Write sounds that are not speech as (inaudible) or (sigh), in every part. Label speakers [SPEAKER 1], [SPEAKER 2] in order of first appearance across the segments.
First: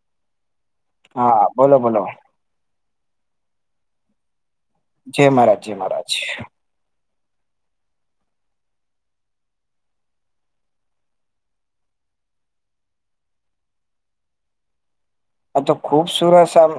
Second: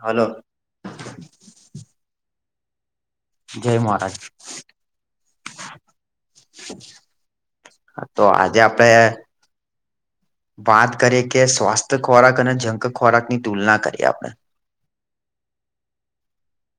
[SPEAKER 1] હાલો.
[SPEAKER 2] હા બોલો બોલો
[SPEAKER 1] જય મહારાજ
[SPEAKER 2] જય મહારાજ જય મહારાજ
[SPEAKER 1] હા તો આજે આપડે વાત કરી કે સ્વાસ્થ્ય ખોરાક અને જંક ખોરાક ની તુલના કરીએ આપણે
[SPEAKER 2] આ તો ખુબ સુરસ આમ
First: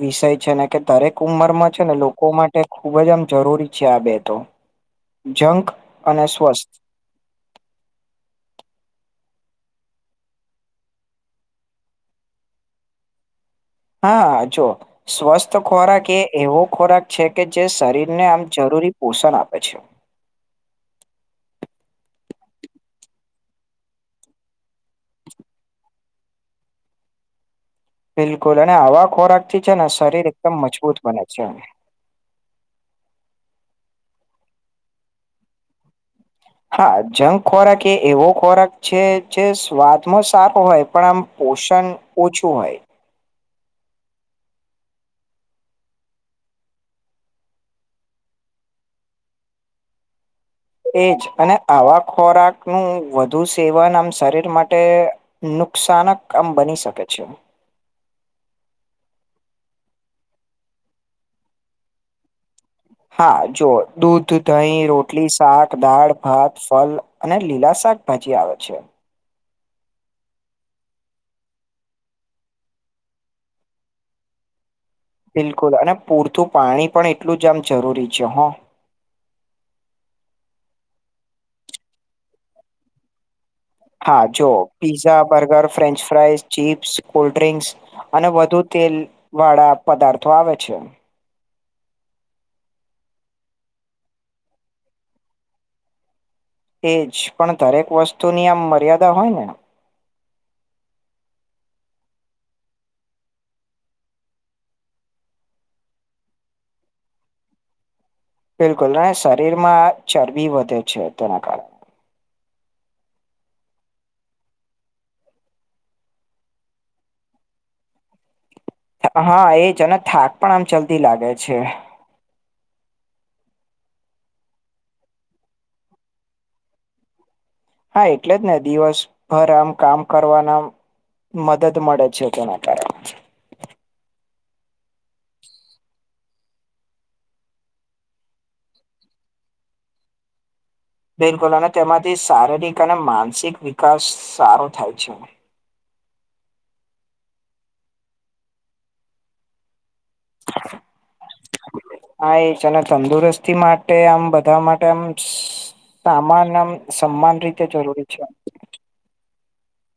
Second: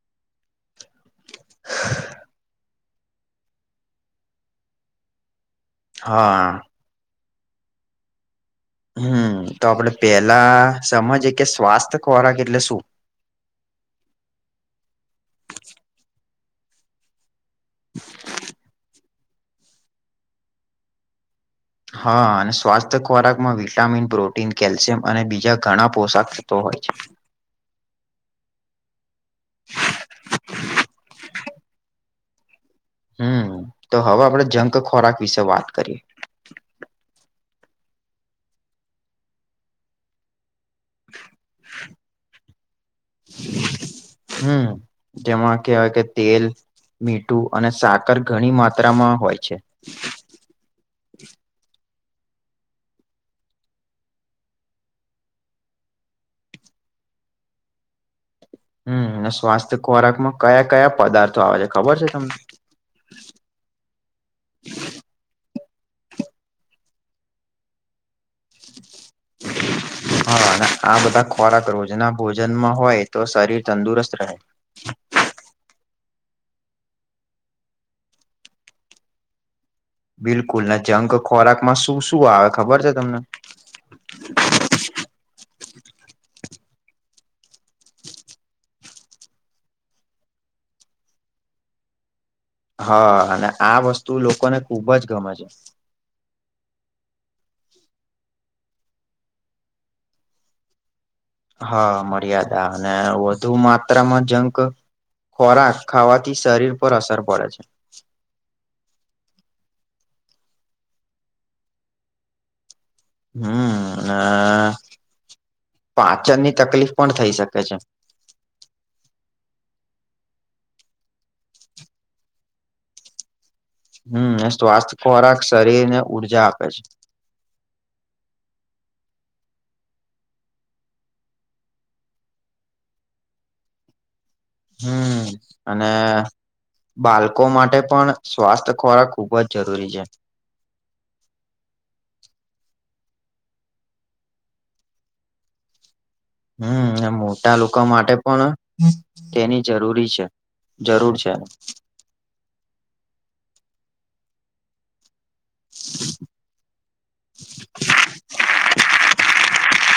[SPEAKER 2] વિષય છે ને કે દરેક ઉંમરમાં છે ને લોકો માટે ખૂબ જ આમ જરૂરી છે આ બે તો જંક અને
[SPEAKER 1] હા
[SPEAKER 2] સ્વસ્થ
[SPEAKER 1] હમ તો આપડે પેલા સમજીએ કે સ્વાસ્થ ખોરાક એટલે શું
[SPEAKER 2] હા જો સ્વસ્થ ખોરાક એ એવો ખોરાક છે કે જે શરીરને આમ જરૂરી પોષણ આપે છે
[SPEAKER 1] હા અને સ્વાસ્થ્ય ખોરાકમાં વિટામિન પ્રોટીન કેલ્શિયમ અને બીજા ઘણા પોશાક તો હોય છે
[SPEAKER 2] બિલકુલ અને આવા ખોરાક થી છે ને શરીર એકદમ મજબૂત બને છે
[SPEAKER 1] હમ તો હવે આપડે જંક ખોરાક વિશે વાત કરીએ
[SPEAKER 2] હા જંક ખોરાક એ એવો ખોરાક છે જે સ્વાદમાં સારો હોય પણ આમ પોષણ ઓછું હોય
[SPEAKER 1] હમ જેમાં કહેવાય કે તેલ મીઠું અને સાકર ઘણી માત્રામાં હોય છે
[SPEAKER 2] એજ અને આવા ખોરાક નું વધુ સેવન આમ શરીર માટે નુકસાનક આમ બની શકે છે
[SPEAKER 1] હમ અને સ્વાસ્થ્ય ખોરાકમાં કયા કયા પદાર્થો આવે છે ખબર છે તમને
[SPEAKER 2] હા જોઓ દૂધ દહીં રોટલી શાક દાળ ભાત ફલ અને લીલા શાક પછી આવેત છે
[SPEAKER 1] હા અને આ બધા ખોરાક રોજના ભોજનમાં હોય તો શરીર તંદુરસ્ત રહે
[SPEAKER 2] બિલકુલ અને પૂરતું પાણી પણ એટલું જ આમ જરૂરી છે હ
[SPEAKER 1] બિલકુલ ને જંગ ખોરાકમાં શું શું આવે ખબર છે તમને
[SPEAKER 2] હા જો pizza burger French fry chips cold drinks અને વધુ તેલ વાળા પદાર્થો આવે છે
[SPEAKER 1] હા અને આ વસ્તુ લોકોને ખુબ જ ગમે છે
[SPEAKER 2] એ જ પણ દરેક વસ્તુની આમ મર્યાદા હોય ને
[SPEAKER 1] હા મર્યાદા અને વધુ માત્રામાં જંક ખોરાક ખાવાથી શરીર પર અસર પડે છે
[SPEAKER 2] બિલકુલ અને શરીરમાં ચરબી વધે છે તેના કારણે
[SPEAKER 1] હમ પાચન ની તકલીફ પણ થઈ શકે છે
[SPEAKER 2] હા એજ અને થાક પણ આમ ચાલતી લાગે છે
[SPEAKER 1] હમ એ સ્વાસ્થ્ય ખોરાક શરીર ને ઉર્જા આપે છે
[SPEAKER 2] હા એટલે જ ને દિવસભર આમ કામ કરવાનામ મદદ મળે છે પણ આકાર
[SPEAKER 1] હમ અને બાળકો માટે પણ સ્વાસ્થ્ય ખોરાક ખુબ જ જરૂરી છે
[SPEAKER 2] બિલકુલ અને તેમાંથી શારીરિક અને માનસિક વિકાસ સારો થાય છે
[SPEAKER 1] હમ મોટા લોકો માટે પણ તેની જરૂરી છે જરૂર છે
[SPEAKER 2] હા એ છે અને તંદુરસ્તી માટે આમ બધા માટે આમ સામાન આમ સમાંન રીતે જરૂરી છે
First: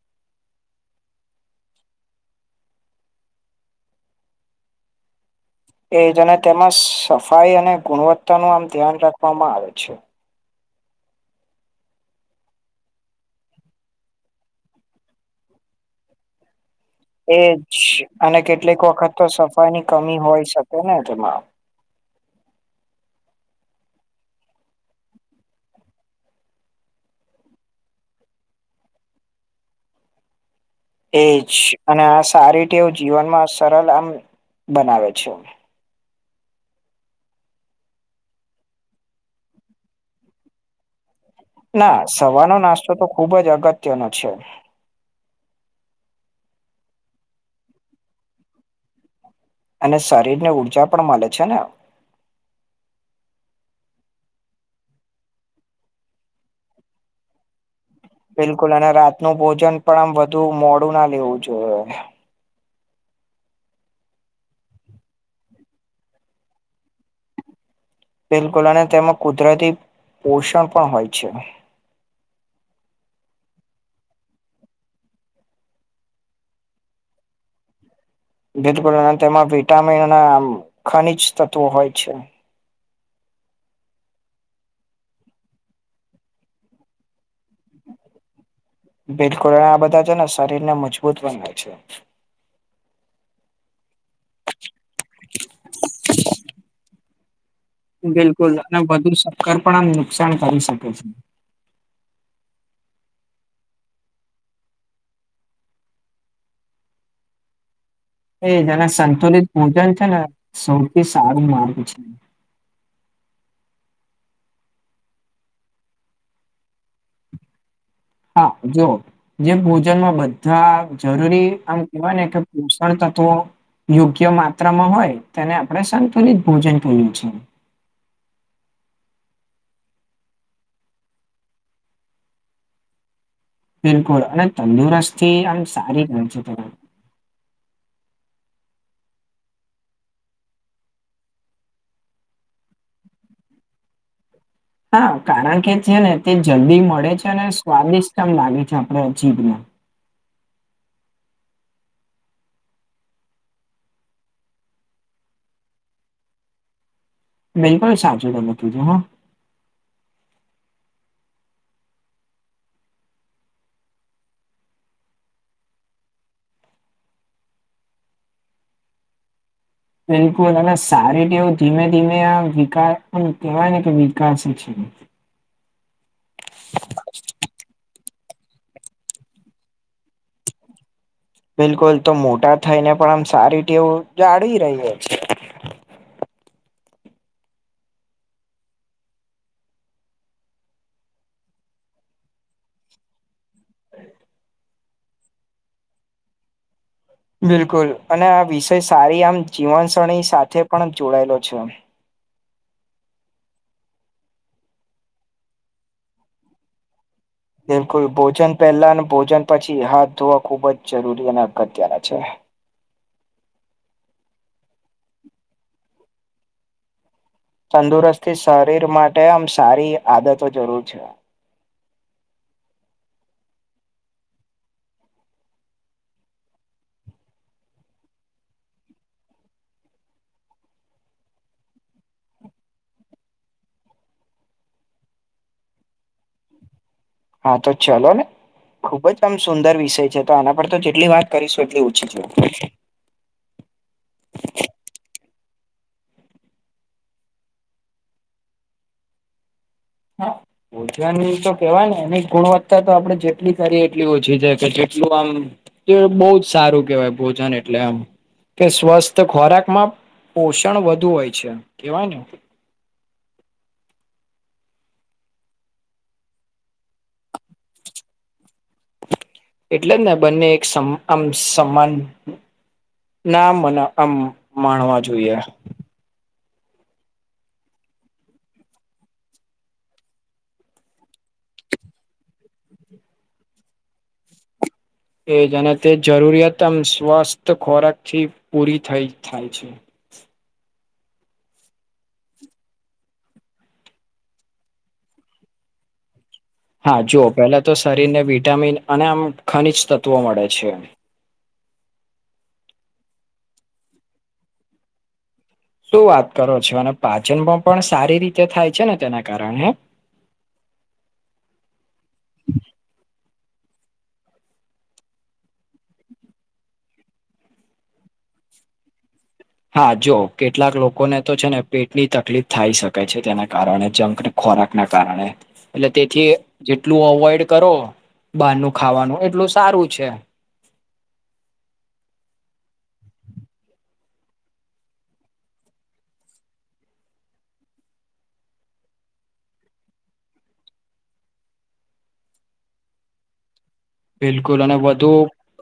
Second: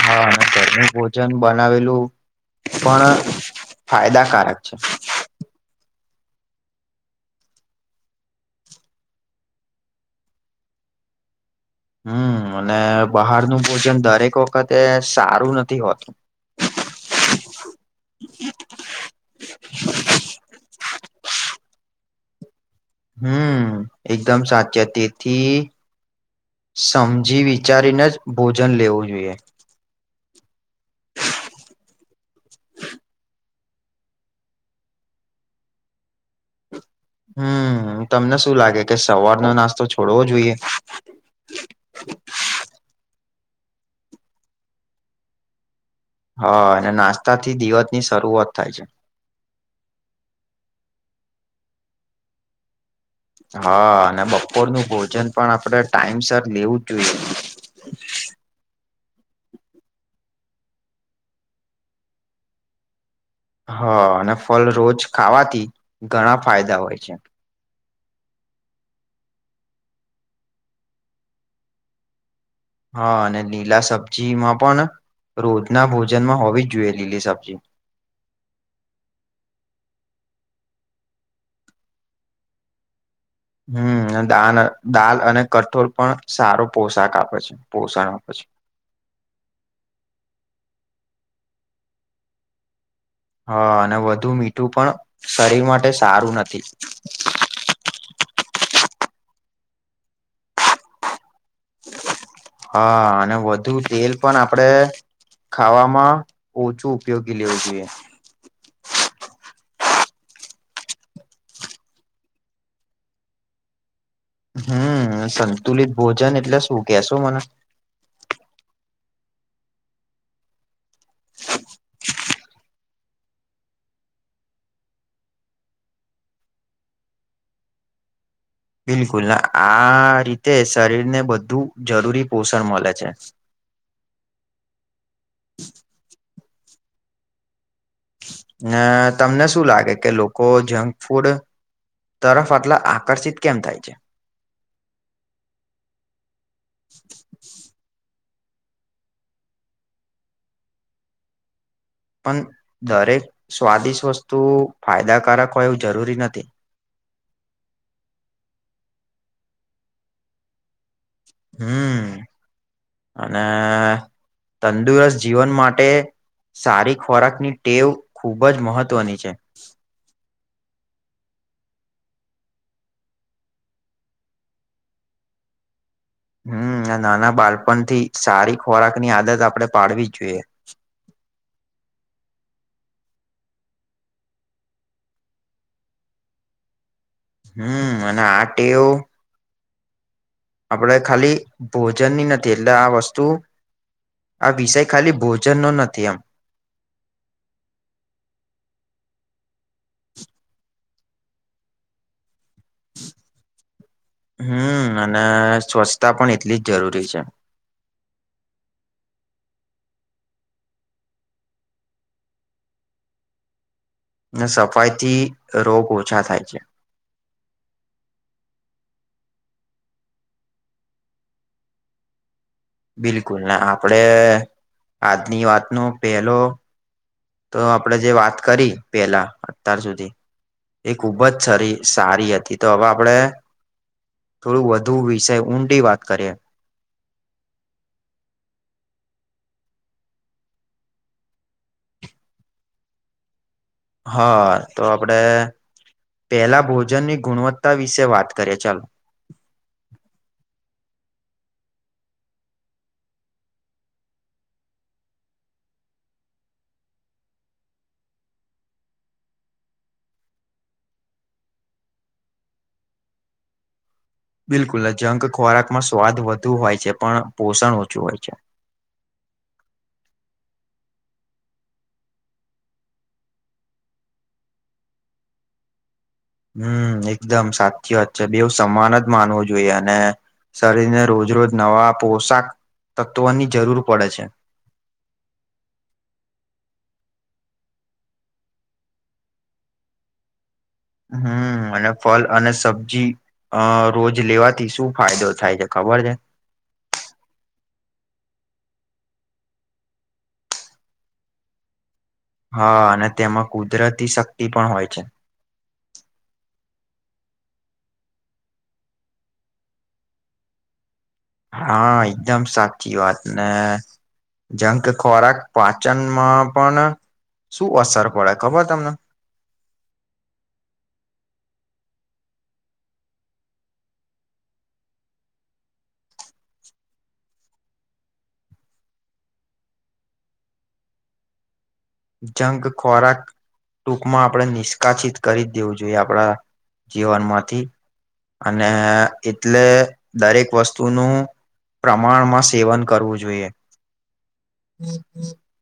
[SPEAKER 1] હા અને ઘરનું ભોજન બનાવેલું પણ ફાયદાકારક છે
[SPEAKER 2] એજ અને તેમાં સફાઈ અને ગુણવત્તા નું આમ ધ્યાન રાખવામાં આવે છે
[SPEAKER 1] હમ અને બહારનું ભોજન દરેક વખતે સારું નથી હોતું
[SPEAKER 2] એજ અને કેટલીક વખત તો સફાઈ ની કમી હોય શકે ને તેમાં
[SPEAKER 1] હમ એકદમ સાચા તેથી સમજી વિચારીને જ ભોજન લેવું જોઈએ
[SPEAKER 2] એજ અને આ સારીટેવ જીવનમાં સરળ આમ બનાવે છે
[SPEAKER 1] હમમ તમને શું લાગે કે સવારનો નાસ્તો છોડવો જોઈએ
[SPEAKER 2] ના સવારનો નાસ્તો તો ખુબ જ અગત્યનો છે
[SPEAKER 1] હા અને નાસ્તા થી દિવસ ની શરૂઆત થાય છે
[SPEAKER 2] અને શરીર ને ઊર્જા પણ મળે છે ને
[SPEAKER 1] હા અને બપોરનું ભોજન પણ આપણેે ટાઈમ સર લેવું જ જોઈએ
[SPEAKER 2] બિલકુલ અને રાતનું ભોજન પણ આમ વધુ મોડું ના લેવું જોઈએ
[SPEAKER 1] હ અને ફળ રોજ ખાવાથી ઘણા ફાયદા હોય છે
[SPEAKER 2] બિલકુલ અને તેમાં કુદરતી પોષણ પણ હોય છે
[SPEAKER 1] હા અને લીલા સબ્જીમાં પણ રોજના ભોજનમાં હોવી જ જોઈએ લીલી સબ્જી
[SPEAKER 2] બિલકુલ અને તેમાં વિટામિન અને આમ ખનીજ તત્વો હોય છે
[SPEAKER 1] હમ દાન દાલ અને કઠોર પણ સારો પોશાક આપે છે પોષણ આપે છે
[SPEAKER 2] બિલકુલ આ બધા છે ને શરીરને મજબૂત બનાવે છે
[SPEAKER 1] હા અને વધુ મીઠું પણ શરીર માટે સારું નથી
[SPEAKER 2] બિલકુલ અને વધુ સક્કર પણ આ નુકસાન કરી શકે છે
[SPEAKER 1] હા અને વધુ તેલ પણ આપડે ખાવામાં ઓછું ઉપયોગી લેવું જોઈએ
[SPEAKER 2] એ જેના સંતુલિત પૂજન છે ને સૌથી સારું માર્ગ છે
[SPEAKER 1] હમ સંતુલિત ભોજન એટલે શું કેશો મને
[SPEAKER 2] હા જોઓ જે ભોજનમાં બધા જરૂરી આમ કેવાય ને કે પોષણ તત્વો યોગ્ય માત્રામાં હોય તેને આપણે સંતુલિત ભોજન કઇ એ છે
[SPEAKER 1] બિલકુલ આ રીતે શરીર ને બધું જરૂરી પોષણ મળે છે
[SPEAKER 2] બિલકુલ અને તંદુરસ્તથી આમ સારી ગન છે તમે
[SPEAKER 1] અ તમને શું લાગે કે લોકો જંક ફૂડ તરફ આટલા આકર્ષિત કેમ થાય છે
[SPEAKER 2] હા કારણ કે છે ને તે જલ્દી મળે છે અને સ્વાદિષ્ટ એમ લાગે છે આપડ અ જીભ ને
[SPEAKER 1] પણ દરેક સ્વાદિષ્ટ વસ્તુ ફાયદાકારક હોય એવું જરૂરી નથી
[SPEAKER 2] બિલકુલ સાચું તમે કીધું હો
[SPEAKER 1] હમ અને તંદુરસ્ત જીવન માટે સારી ખોરાક ની ટેવ ખુબ જ મહત્વની છે
[SPEAKER 2] બિલકુલ અને સારીતેવું ધીમે ધીમે આ વિકાસ કેવાય ને કે વિકાસ છે
[SPEAKER 1] હમ નાના બાળપણ થી સારી ખોરાક ની આદત આપડે પાડવી જ જોઈએ
[SPEAKER 2] બિલકુલ તો મોટા થઈ ને પણ આમ સારી ટેવ જાળવી રહીએ
[SPEAKER 1] હમ અને આ ટેવ આપડે ખાલી ભોજન ની નથી એટલે આ વસ્તુ આ વિષય ખાલી ભોજન નો નથી એમ
[SPEAKER 2] બિલકુલ, અને આ વિષય સારી આમ જીવન શરણી સાથે પણ જોડાયેલો છે.
[SPEAKER 1] હમ, અને સ્વચ્છતા પણ એટલી જ જરૂરી છે.
[SPEAKER 2] બિલકુલ, ભોજન પહેલા ભોજન પછી હાથ ધોવા ખુબ જ જરૂરી અને અગત્યના છે.
[SPEAKER 1] ને સફાઈ થી રોગ ઓછા થાય છે.
[SPEAKER 2] તંદુરસ્તી શરીર માટે આમ સારી આદતો જરૂર છે.
[SPEAKER 1] બિલકુલ, ના આપડે આજની વાત ન પેલો તો આપણેે જે વાત કરી પેલા અત્યાર સુધી એ ખૂબ જ સ સારી હતી, તો હવે આપણેે થોડું વધુ વિષય ઊંડી વાત કરીએ.
[SPEAKER 2] હા તો ચલો ને. ખુબ જ આમ સુંદર વિષય છે. તો આના પર તો જેટલી વાત કરીશું એટલી ઓછી છે
[SPEAKER 1] (unintelligible) હા, તો આપડે પેલા ભોજનની ગુણવત્તા વિશે વાત કરીએ ચાલો.
[SPEAKER 2] હા. ભોજન તો કેવાય ને એની ગુણવત્તા તો આપડે જેટલી કરીએ એટલી ઓછી છે કે જેટલું આમ તો બહુ જ સારું કેહેવાય ભોજન એટલે આમ કે સ્વસ્થ ખોરાકમાં પોષણ વધુ હોય છે, કેવાય ને?
[SPEAKER 1] બિલકુલ જંંગ ખોરાકમાં સ્વાદ વધુ હોય છે પણ પોષણ ઓછું હોય છે.
[SPEAKER 2] એટલે જ ને બંને એક આમ સમાન નામ મને આમ માણવા જોઈએ.
[SPEAKER 1] હમ, એકદમ સાચી વાત છે બેવ સમાન જ માનવું જોઈએ. અને શરીરને રોજ-રોજ નવા પોશાક તત્વોની જરૂર પડે છે.
[SPEAKER 2] એજ અને તે જરૂરિયાતમ સ્વસ્થ ખોરાક થી પૂરી થઈ થાય છે.
[SPEAKER 1] હમ અને ફલ અને સબ્જી અ રોજ લેવાથી શું ફાયદો થાય છે ખબર છે?
[SPEAKER 2] હા જુઓ પેલા તો શરીરને વિટામિન અને આમ ખનીજ તત્વો મળે છે.
[SPEAKER 1] હા, અને તેમાં કુદરતી શક્તિ પણ હોય છે.
[SPEAKER 2] શું વાત કરો છો! અને પાચનમાં પણ સારી રીતે થાય છે ને તેના કારણે હે
[SPEAKER 1] હા, એકદમ સાચી વાત ને‌ જંંગ ખોરાક પાચનમાં પણ શું અસર પડે ખબર તમને?
[SPEAKER 2] હા જો કેટલાક લોકોને તો છે ને પેટની તકલીફ થાય શકે છે તેના કારણે જંકને ખોરાકના કારણે એટલે તેથી જેટલું અવોઈડ કરો બારનું ખાવાનું એટલું સારું છે.
[SPEAKER 1] જંગ ખોરાક ટૂંકમાં આપડે નિષ્કાસિત કરી જ દેવું જોઈએ આપડા જીવનમાંથી. અને એટલે દરેક વસ્તુનું પ્રમાણમાં સેવન કરવું જોઈએ
[SPEAKER 2] બિલકુલ અને વધુ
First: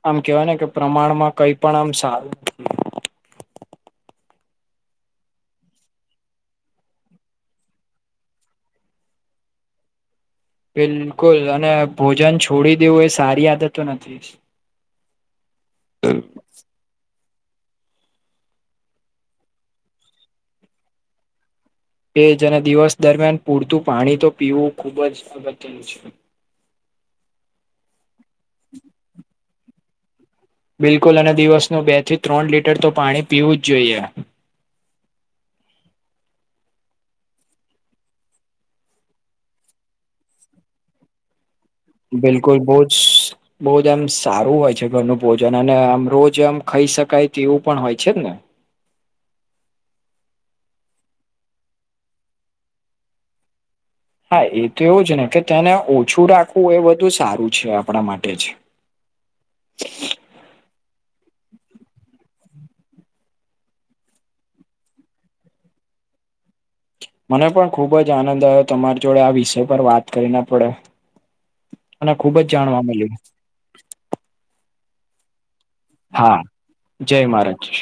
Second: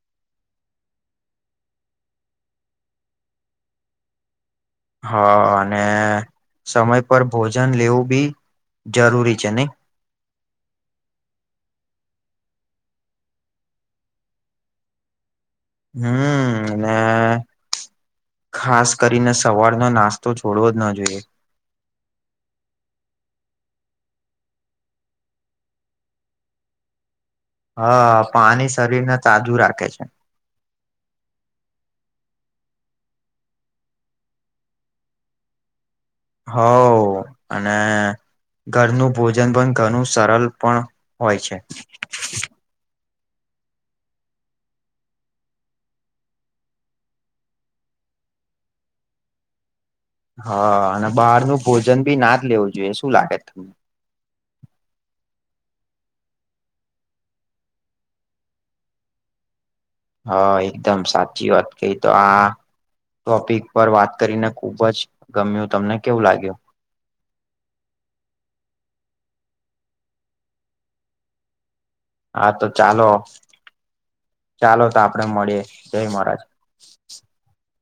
[SPEAKER 2] આમ કેવાય ને કે પ્રમાણમાં કંઈ પણ આમ સારું
[SPEAKER 1] હા, અને સમય પર ભોજન લેવું બી જરૂરી છે નહીં.
[SPEAKER 2] બિલકુલ અને ભોજન છોડી દેવું એ સારી આદતો નથી.
[SPEAKER 1] હમ. અને ખાસ કરીને સવારનો નાસ્તો છોડવો જ ન જોઈએ.
[SPEAKER 2] એજ અને દિવસ દરમિયાન પૂરતું પાણી તો પીવું ખુબ જ અગત્ય છે.
[SPEAKER 1] હા, પાણી શરીર ને તાજુ રાખે છે.
[SPEAKER 2] બિલકુલ, અને દિવસનું બે થી ત્રણ લીટર તો પાણી પીવું જ જોઈએ.
[SPEAKER 1] હાવ અને ઘરનું ભોજન પણ ઘણું સરળ પણ હોય છે‌.
[SPEAKER 2] બિલકુલ બો જ ભોજન સારું હોય છે, ઘરનુ ભોજન અને આમ રોજ આમ ખાઈ શકાય તે એવું પણ હોય છે ને.
[SPEAKER 1] હા, અને બારનુ ભોજન ભી ના જ લેવું જોઈએ, શું લાગે તમને?
[SPEAKER 2] હા એ તો એવું જ ને કે તેને ઓછું રાખવું એ બધું સારું છે આપડા માટે જ
[SPEAKER 1] હા એકદમ સાચી વાત કઈ તો આ ટોપિક પર વાત કરીને ખુબ જ ગમ્યું તમને કેવું લાગ્યું?
[SPEAKER 2] મને પણ ખૂબ જ આનંદ આવ્યો તમારી જોડે આ વિષય પર વાત કરીને પડે અને ખુબ જ
[SPEAKER 1] હા તો
[SPEAKER 2] જાણવા
[SPEAKER 1] ચાલો
[SPEAKER 2] મળ્યું.
[SPEAKER 1] ચાલો તો આપડે મળીએ જય
[SPEAKER 2] હા
[SPEAKER 1] મહારાજ
[SPEAKER 2] જય મહારાજછ-છ